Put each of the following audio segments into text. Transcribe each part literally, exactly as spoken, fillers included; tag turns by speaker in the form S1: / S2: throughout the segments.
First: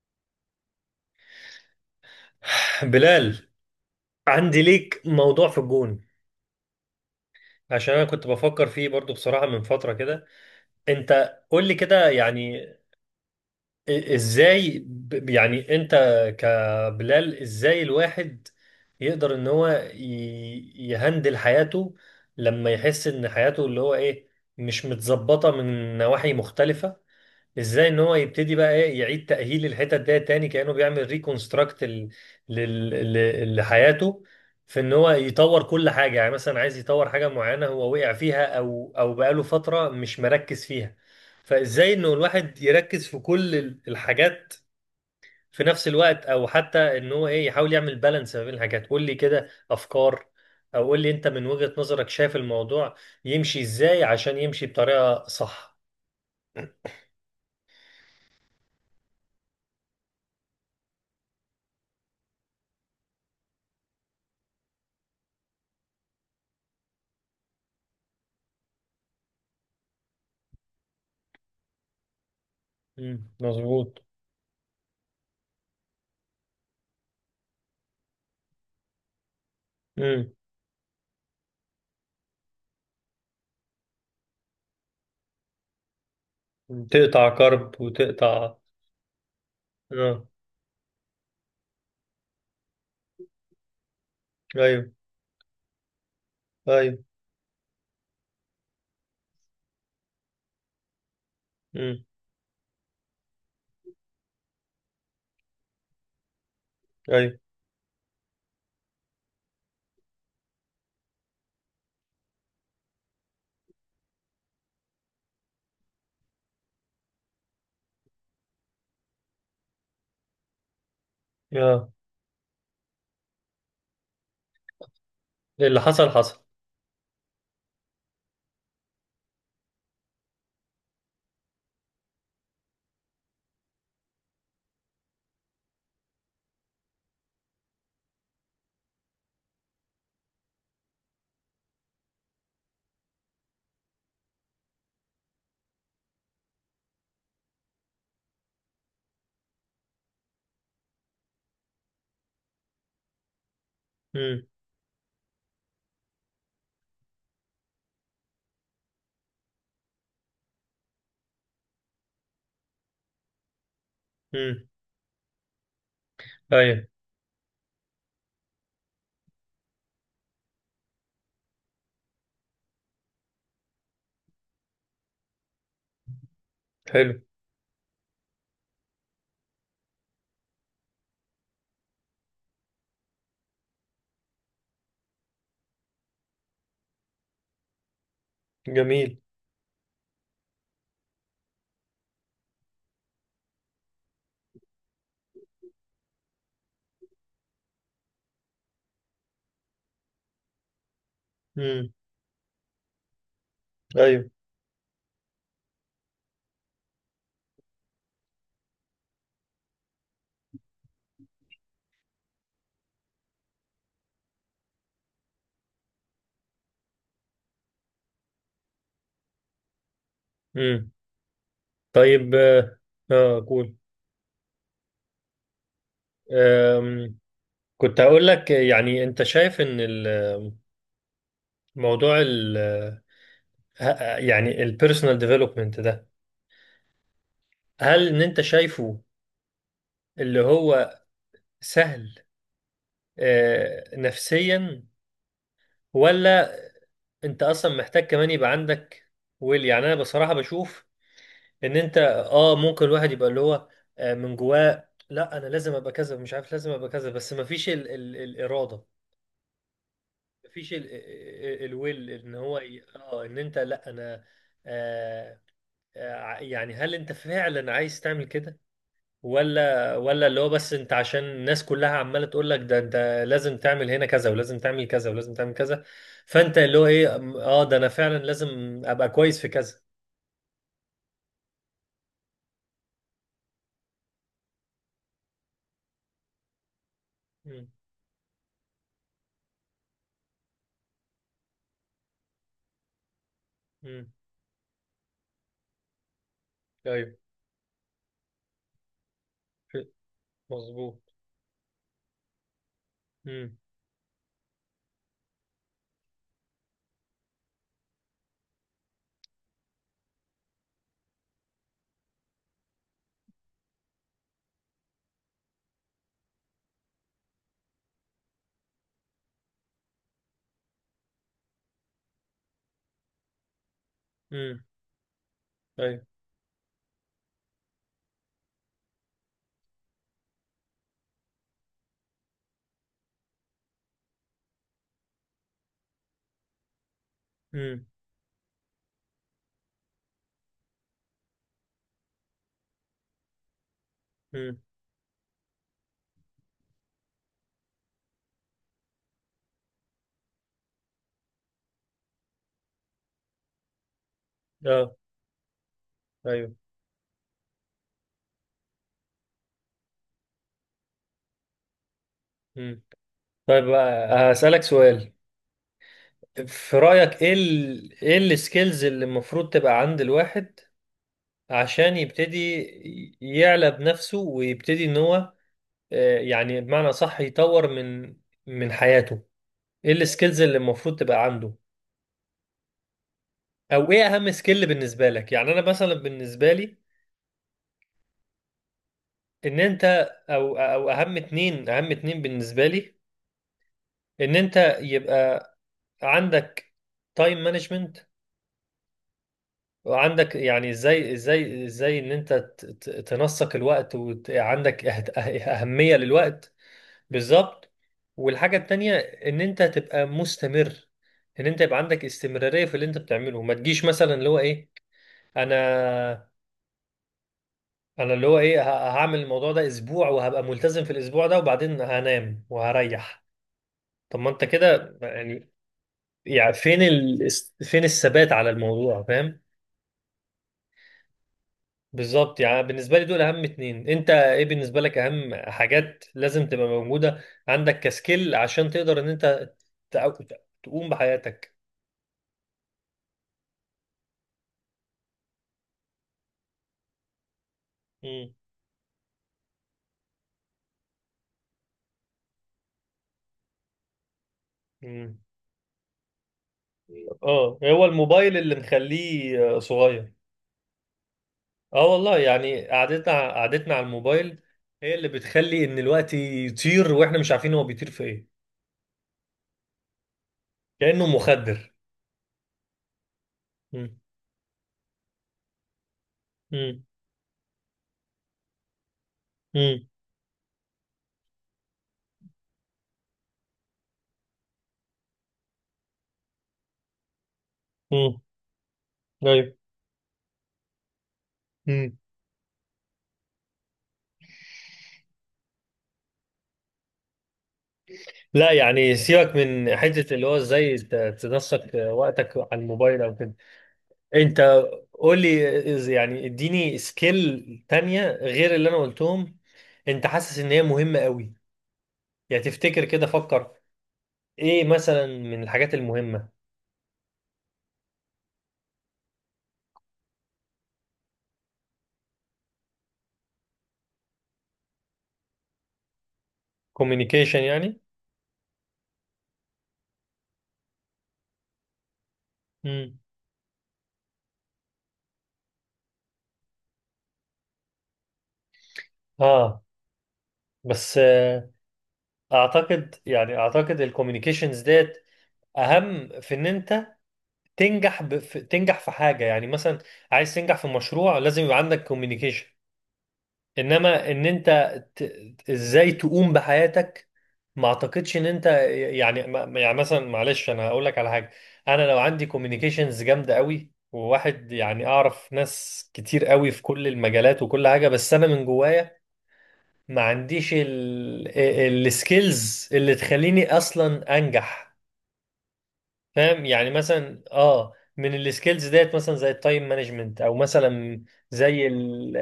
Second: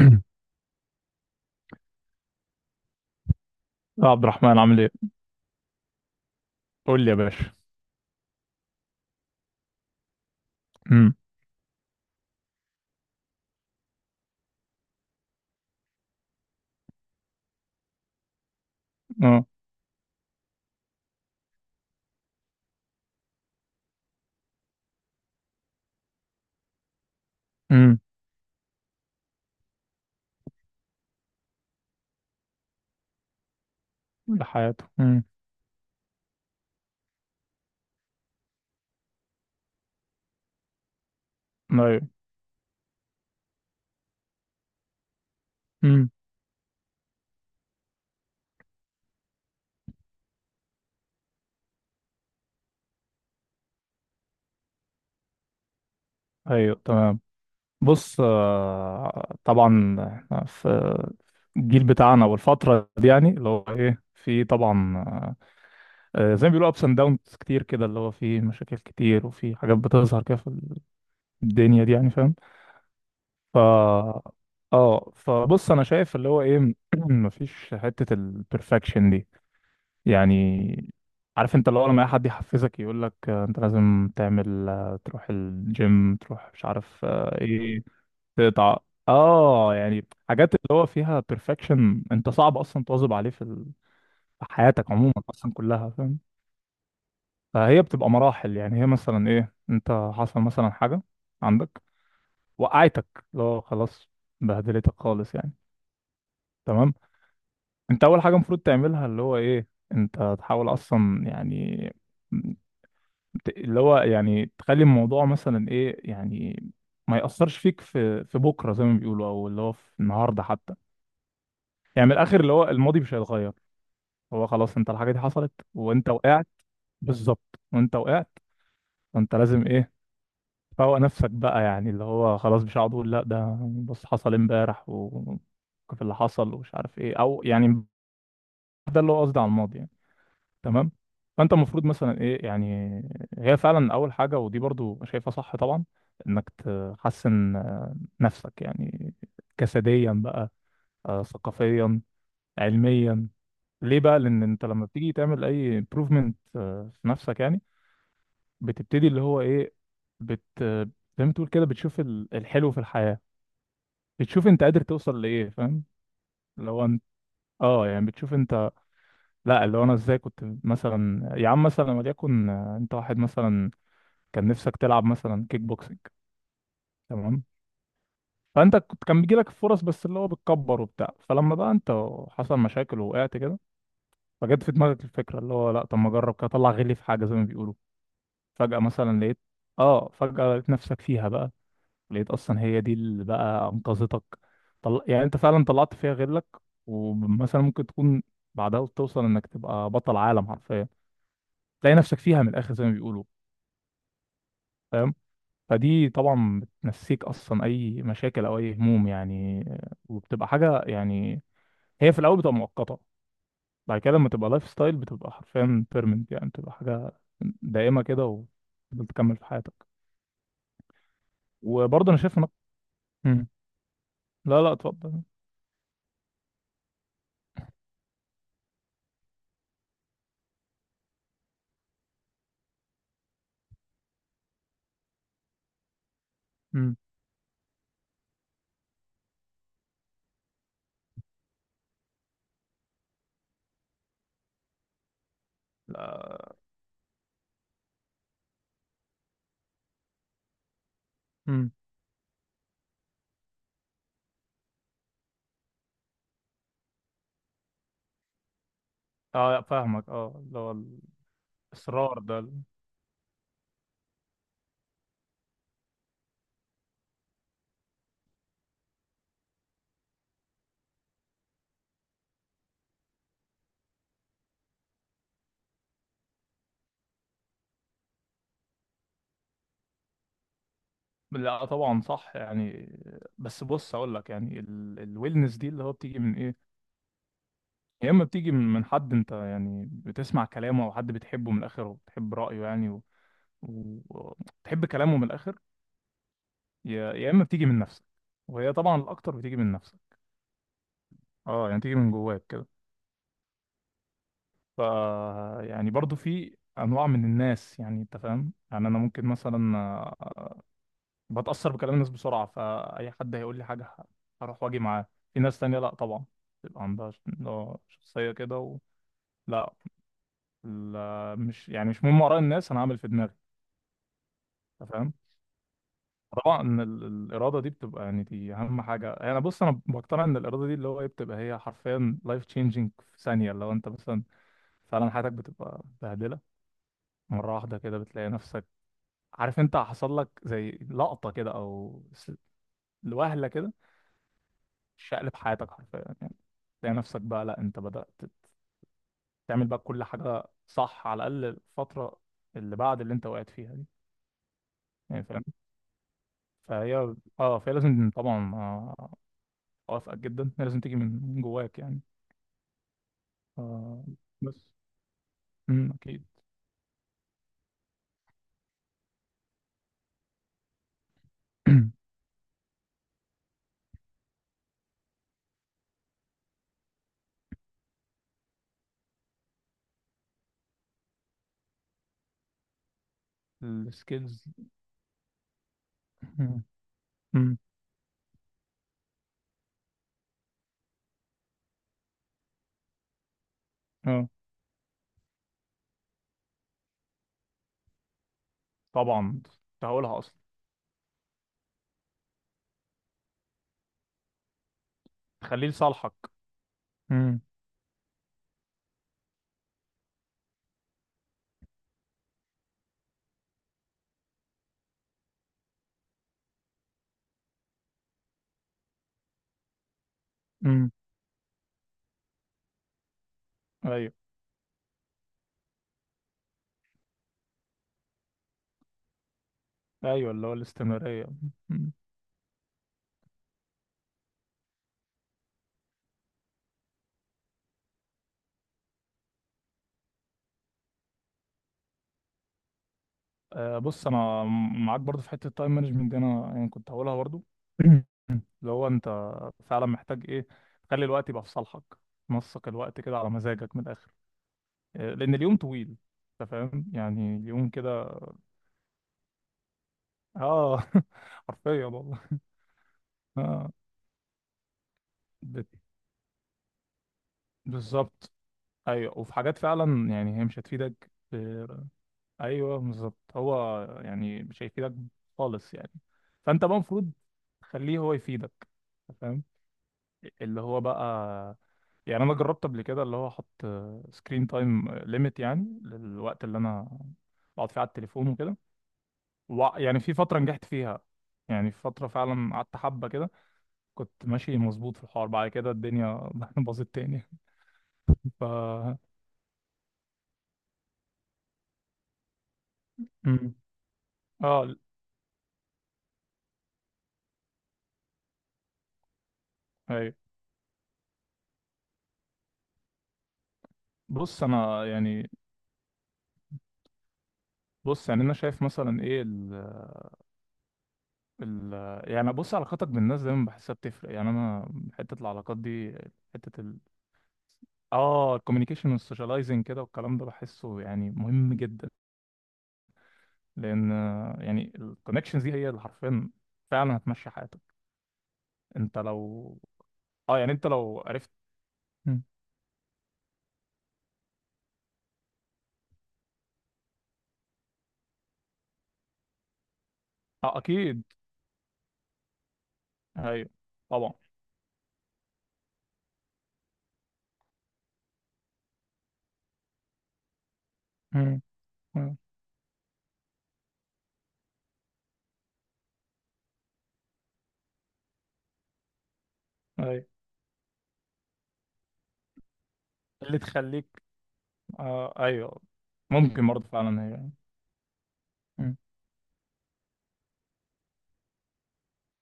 S1: يا
S2: بلال،
S1: عبد الرحمن
S2: عندي
S1: عامل ايه؟
S2: ليك موضوع في الجون.
S1: قول لي يا باشا.
S2: عشان انا كنت بفكر فيه برضو بصراحة من فترة كده.
S1: امم
S2: انت قول لي كده، يعني إ- ازاي ب- يعني انت كبلال، ازاي الواحد يقدر
S1: اه
S2: ان هو ي- يهندل حياته لما يحس ان حياته اللي هو ايه مش متظبطة من نواحي مختلفة. ازاي
S1: امم
S2: ان هو يبتدي بقى ايه يعيد تأهيل الحتت ده تاني، كأنه بيعمل ريكونستراكت لحياته.
S1: ده
S2: في
S1: حياته،
S2: ان هو
S1: امم.
S2: يطور كل حاجة، يعني مثلا عايز يطور حاجة معينة هو وقع فيها او او بقاله فترة مش مركز فيها. فازاي
S1: ايوه،
S2: انه الواحد يركز في كل ال- الحاجات في نفس
S1: امم.
S2: الوقت، او حتى ان هو ايه يحاول يعمل بالانس ما بين الحاجات؟ قول لي كده افكار، او قول لي انت من وجهة نظرك شايف الموضوع يمشي ازاي عشان يمشي بطريقة صح.
S1: ايوه، تمام. بص، آه، طبعا إحنا في الجيل بتاعنا والفترة دي، يعني اللي هو ايه، في طبعا آه، آه، زي ما بيقولوا ابس اند داونز كتير كده، اللي هو في مشاكل كتير وفي حاجات بتظهر كده في الدنيا دي، يعني فاهم.
S2: مم،
S1: ف
S2: مظبوط.
S1: اه فبص انا شايف اللي هو ايه، مفيش حتة البرفكشن دي يعني. عارف انت، اللي هو لما اي حد يحفزك يقول لك انت لازم تعمل، آه، تروح الجيم، تروح مش
S2: مم.
S1: عارف
S2: تقطع
S1: آه،
S2: كرب
S1: ايه،
S2: وتقطع.
S1: تقطع. اه يعني
S2: اه.
S1: حاجات اللي هو فيها بيرفكشن انت صعب اصلا تواظب عليه في ال- في
S2: ايوه.
S1: حياتك عموما اصلا كلها، فاهم.
S2: ايوه.
S1: فهي بتبقى مراحل، يعني هي مثلا ايه، انت حصل مثلا حاجة عندك،
S2: امم.
S1: وقعتك، اللي هو خلاص بهدلتك خالص يعني، تمام.
S2: ايوه.
S1: انت اول حاجة المفروض تعملها اللي هو ايه، انت تحاول اصلا، يعني ت- اللي هو، يعني تخلي الموضوع مثلا ايه، يعني ما يأثرش فيك في في بكره، زي ما بيقولوا، او اللي هو في النهارده حتى،
S2: اه.
S1: يعني من الاخر اللي هو الماضي مش هيتغير. هو خلاص انت الحاجه دي حصلت
S2: اللي
S1: وانت
S2: حصل حصل.
S1: وقعت، بالظبط وانت وقعت. فانت لازم ايه، تفوق نفسك بقى، يعني اللي هو خلاص مش هقعد اقول لا ده بص حصل امبارح وكيف اللي حصل ومش عارف ايه، او يعني ده اللي هو قصدي على الماضي يعني، تمام. فانت المفروض مثلا ايه يعني، هي فعلا اول حاجه، ودي برضو شايفها صح طبعا، انك تحسن آه، نفسك يعني، جسديا بقى، آه، ثقافيا، علميا. ليه بقى؟ لان
S2: امم.
S1: انت لما بتيجي تعمل اي improvement آه، في نفسك يعني، بتبتدي اللي هو ايه، بت زي ما تقول كده بتشوف ال- الحلو في الحياه، بتشوف انت
S2: امم.
S1: قادر توصل لايه، فاهم. لو
S2: ايوه.
S1: انت اه يعني بتشوف انت، لا اللي هو انا ازاي كنت مثلا. يا عم مثلا، وليكن، آه، انت واحد مثلا كان نفسك تلعب مثلا كيك بوكسنج،
S2: حلو.
S1: تمام، فانت كنت كان بيجي لك فرص، بس اللي هو بتكبر وبتاع، فلما بقى انت حصل مشاكل ووقعت كده، فجت في دماغك الفكره اللي هو لا طب ما اجرب كده، اطلع غلي في حاجه زي ما بيقولوا. فجاه
S2: جميل.
S1: مثلا لقيت، اه فجاه لقيت نفسك فيها بقى، لقيت اصلا هي دي اللي بقى انقذتك. طل... يعني انت فعلا طلعت فيها غلك، ومثلا ممكن تكون بعدها توصل انك تبقى بطل عالم حرفيا،
S2: امم.
S1: تلاقي نفسك فيها من الاخر زي ما بيقولوا،
S2: ايوه.
S1: فاهم. فدي طبعا بتنسيك اصلا اي مشاكل او اي هموم يعني، وبتبقى حاجه يعني، هي في الاول بتبقى مؤقته، بعد كده لما تبقى لايف ستايل بتبقى حرفيا بيرمنت، يعني بتبقى حاجه دائمه كده، وتفضل تكمل في حياتك.
S2: امم.
S1: وبرضه انا
S2: طيب.
S1: شايف انك...
S2: اه. آه،
S1: مم.
S2: قول.
S1: لا لا، اتفضل.
S2: آم، كنت هقول لك، يعني انت شايف ان الموضوع ال ه- يعني البيرسونال ديفلوبمنت ده،
S1: مم.
S2: هل ان انت شايفه اللي هو سهل آه، نفسيا؟
S1: لا.
S2: ولا انت اصلا محتاج كمان يبقى عندك ويل؟ يعني انا بصراحه بشوف
S1: مم.
S2: ان انت اه ممكن الواحد يبقى اللي هو آه، من جواه لا انا لازم ابقى كذا، مش عارف لازم ابقى كذا، بس ما فيش ال ال الاراده.
S1: اه فاهمك، اه
S2: ما
S1: اللي هو
S2: فيش ال ال الويل
S1: الاصرار
S2: ان
S1: ده.
S2: هو ي- اه ان انت لا انا. آه آه، يعني هل انت فعلا عايز تعمل كده، ولا ولا اللي هو بس انت عشان الناس كلها عماله تقول لك ده انت لازم تعمل هنا كذا ولازم تعمل كذا ولازم تعمل كذا؟ فانت اللي هو ايه، اه، ده انا فعلا لازم ابقى كويس في كذا.
S1: لا طبعا صح يعني، بس بص اقول لك يعني، الويلنس دي اللي هو بتيجي من ايه؟
S2: مم.
S1: يا اما بتيجي من من حد انت يعني بتسمع كلامه، او حد بتحبه من الاخر وبتحب رايه يعني، وتحب و...
S2: مم.
S1: و- بتحب كلامه من الاخر، يا
S2: ايوه.
S1: يا اما بتيجي من نفسك، وهي طبعا الاكتر بتيجي من
S2: ف-
S1: نفسك،
S2: مظبوط.
S1: اه يعني بتيجي من جواك كده.
S2: مم.
S1: ف يعني برضو في انواع من الناس، يعني انت فاهم، يعني انا ممكن مثلا آه، بتاثر بكلام الناس بسرعه، فاي حد هيقول لي حاجه ه- هروح واجي معاه. في ناس تانية لا طبعا، تبقى عندها ش- آه، شخصيه كده و... لا، لا مش يعني مش مهم اراء الناس، انا هعمل في دماغي،
S2: مم.
S1: انت فاهم.
S2: ايوه.
S1: طبعا إن ال- الاراده دي بتبقى، يعني دي اهم حاجه، انا يعني بص انا بقتنع ان الاراده دي اللي هو ايه، بتبقى هي حرفيا لايف تشينجينج في ثانيه، لو انت مثلا فعلا حياتك بتبقى بهدله مره واحده
S2: مم.
S1: كده، بتلاقي نفسك، عارف انت حصل لك زي لقطه كده او س- وهله كده
S2: مم.
S1: شقلب حياتك حرفيا يعني، تلاقي نفسك بقى لا انت بدات تعمل بقى كل حاجه صح، على الاقل الفتره اللي بعد اللي انت وقعت فيها دي،
S2: اه.
S1: يعني فاهم.
S2: ايوه.
S1: فهي اه فهي لازم طبعا، آه، اوافقك جدا، هي لازم تيجي من جواك يعني.
S2: مم. طيب
S1: آه،
S2: آه، هسألك
S1: بس،
S2: سؤال.
S1: امم اكيد.
S2: في رأيك ايه ال... ايه السكيلز اللي المفروض تبقى عند الواحد عشان يبتدي يعلى بنفسه ويبتدي ان هو آه، يعني بمعنى صح يطور من من حياته؟ ايه السكيلز اللي المفروض تبقى عنده، او ايه اهم
S1: السكيلز.
S2: سكيل بالنسبة لك؟ يعني انا مثلا بالنسبة
S1: امم
S2: لي
S1: امم
S2: ان انت، او او اهم اتنين اهم اتنين بالنسبه لي،
S1: اه
S2: ان انت يبقى عندك تايم مانجمنت،
S1: طبعا كنت هقولها
S2: وعندك
S1: اصلا،
S2: يعني ازاي ازاي ازاي ان انت ت- ت- تنسق الوقت، وعندك
S1: تخليه
S2: اهمية
S1: لصالحك.
S2: للوقت.
S1: امم.
S2: بالظبط. والحاجة التانية ان انت تبقى مستمر، ان انت يبقى عندك استمرارية في اللي انت بتعمله، ما تجيش مثلا اللي هو ايه، انا انا اللي هو ايه ه- هعمل الموضوع ده اسبوع وهبقى ملتزم في
S1: امم.
S2: الاسبوع ده وبعدين هنام وهريح.
S1: ايوه.
S2: طب ما انت كده يعني، يعني فين ال... فين الثبات على الموضوع؟ فاهم.
S1: ايوه، اللي هو الاستمراريه. مم.
S2: بالظبط، يعني بالنسبة لي دول أهم اتنين. أنت إيه بالنسبة لك أهم حاجات لازم تبقى موجودة عندك كسكيل عشان تقدر إن أنت تع- تقوم بحياتك؟
S1: آه، بص انا معاك برضو في حته التايم مانجمنت دي، انا يعني كنت هقولها برضو.
S2: مم.
S1: اللي هو انت فعلا محتاج ايه، تخلي الوقت يبقى في صالحك، نسق الوقت كده على مزاجك من الاخر، آه،
S2: مم.
S1: لان اليوم طويل، انت فاهم، يعني
S2: اه،
S1: اليوم
S2: هو
S1: كده
S2: الموبايل اللي مخليه آه، صغير.
S1: اه حرفيا
S2: اه والله،
S1: والله.
S2: يعني قعدتنا
S1: اه
S2: قعدتنا على الموبايل هي اللي بتخلي ان الوقت يطير واحنا مش عارفين هو بيطير في
S1: بالظبط.
S2: ايه.
S1: ايوه، وفي حاجات فعلا يعني هي مش
S2: كأنه
S1: هتفيدك
S2: مخدر.
S1: في... ايوه بالظبط، هو
S2: مم.
S1: يعني مش هيفيدك خالص يعني. فانت بقى
S2: مم.
S1: المفروض تخليه هو يفيدك، فاهم.
S2: مم.
S1: اللي هو بقى يعني، انا جربت قبل كده اللي هو احط سكرين تايم ليميت، يعني للوقت اللي انا بقعد فيه على
S2: مم.
S1: التليفون وكده،
S2: ايوه.
S1: وع- يعني في فتره نجحت فيها، يعني في فتره فعلا قعدت حبه كده، كنت ماشي مظبوط في الحوار، بعد كده الدنيا باظت تاني. ف
S2: لا يعني سيبك من حته اللي هو ازاي ت- تنسق وقتك على الموبايل او كده.
S1: مم.
S2: انت
S1: اه
S2: قول لي إز- يعني اديني سكيل تانية غير اللي انا قلتهم، انت
S1: ايوه.
S2: حاسس ان هي مهمه قوي. يعني تفتكر كده، فكر.
S1: بص
S2: ايه
S1: انا
S2: مثلا
S1: يعني
S2: من الحاجات المهمه؟
S1: بص يعني انا شايف مثلا ايه، ال ال يعني بص علاقاتك بالناس دايما بحسها بتفرق، يعني انا حته العلاقات دي، حته ال
S2: كوميونيكيشن يعني.
S1: اه الكوميونيكيشن والسوشياليزنج كده والكلام ده بحسه يعني مهم جدا،
S2: امم.
S1: لان يعني الكونكشنز دي هي اللي حرفيا فعلا هتمشي حياتك. انت لو
S2: اه،
S1: اه يعني انت
S2: بس
S1: لو عرفت.
S2: آه،
S1: مم.
S2: اعتقد، يعني اعتقد الكوميونيكيشنز ديت اهم في ان انت تنجح ب... في... تنجح في حاجه، يعني مثلا عايز تنجح
S1: اه
S2: في
S1: اكيد،
S2: مشروع لازم يبقى عندك كوميونيكيشن.
S1: ايوه
S2: انما
S1: طبعا.
S2: ان انت ت... ازاي تقوم بحياتك، ما اعتقدش ان انت، يعني ما- يعني مثلا معلش انا هقول لك على حاجه،
S1: مم.
S2: انا لو
S1: مم.
S2: عندي كوميونيكيشنز جامده قوي وواحد يعني اعرف ناس كتير قوي في كل المجالات وكل حاجه، بس انا من جوايا ما
S1: ايوه
S2: عنديش السكيلز اللي
S1: اللي
S2: تخليني
S1: تخليك،
S2: اصلا انجح.
S1: آه ايوه.
S2: فاهم
S1: ممكن برضه
S2: يعني؟
S1: فعلا
S2: مثلا
S1: هي.
S2: اه، من السكيلز
S1: مم.
S2: ديت مثلا زي التايم مانجمنت، او مثلا زي ال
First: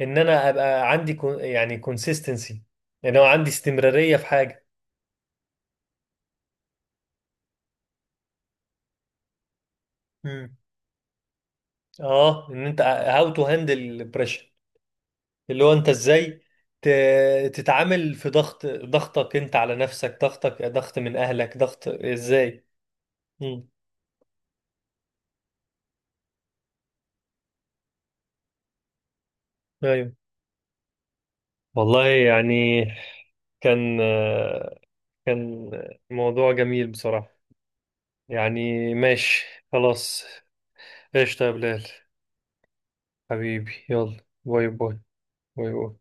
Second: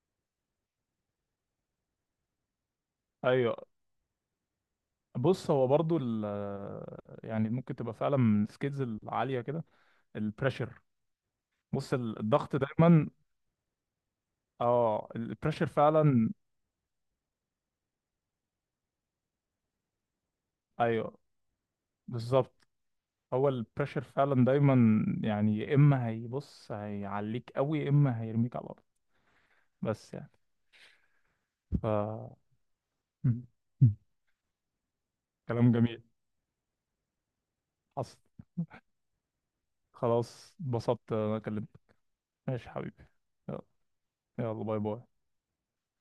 S2: ان انا ابقى عندي كو- يعني كونسيستنسي، ان هو عندي
S1: ايوه
S2: استمرارية في حاجة.
S1: بص هو برضو ال يعني ممكن تبقى فعلا من السكيلز العالية كده،
S2: امم.
S1: البريشر. بص ال-
S2: اه،
S1: الضغط
S2: ان انت
S1: دايما.
S2: هاو تو هاندل بريشر،
S1: اه
S2: اللي
S1: البريشر
S2: هو انت
S1: فعلا،
S2: ازاي ت- تتعامل في ضغط، ضغطك انت على نفسك، ضغطك ضغط
S1: ايوه
S2: من اهلك، ضغط ازاي.
S1: بالظبط. هو
S2: امم.
S1: البريشر فعلا دايما يعني، يا اما هيبص هيعليك قوي، يا اما هيرميك على الارض، بس
S2: ايوه.
S1: يعني. ف
S2: والله
S1: مم.
S2: يعني،
S1: مم.
S2: كان كان
S1: كلام جميل،
S2: موضوع جميل بصراحة.
S1: حصل.
S2: يعني ماشي. خلاص.
S1: خلاص، اتبسطت انا
S2: ايش يا
S1: كلمتك.
S2: بلال.
S1: ماشي يا حبيبي. يلا،
S2: حبيبي، يلا.
S1: يلا
S2: باي
S1: باي
S2: باي.
S1: باي.
S2: باي باي.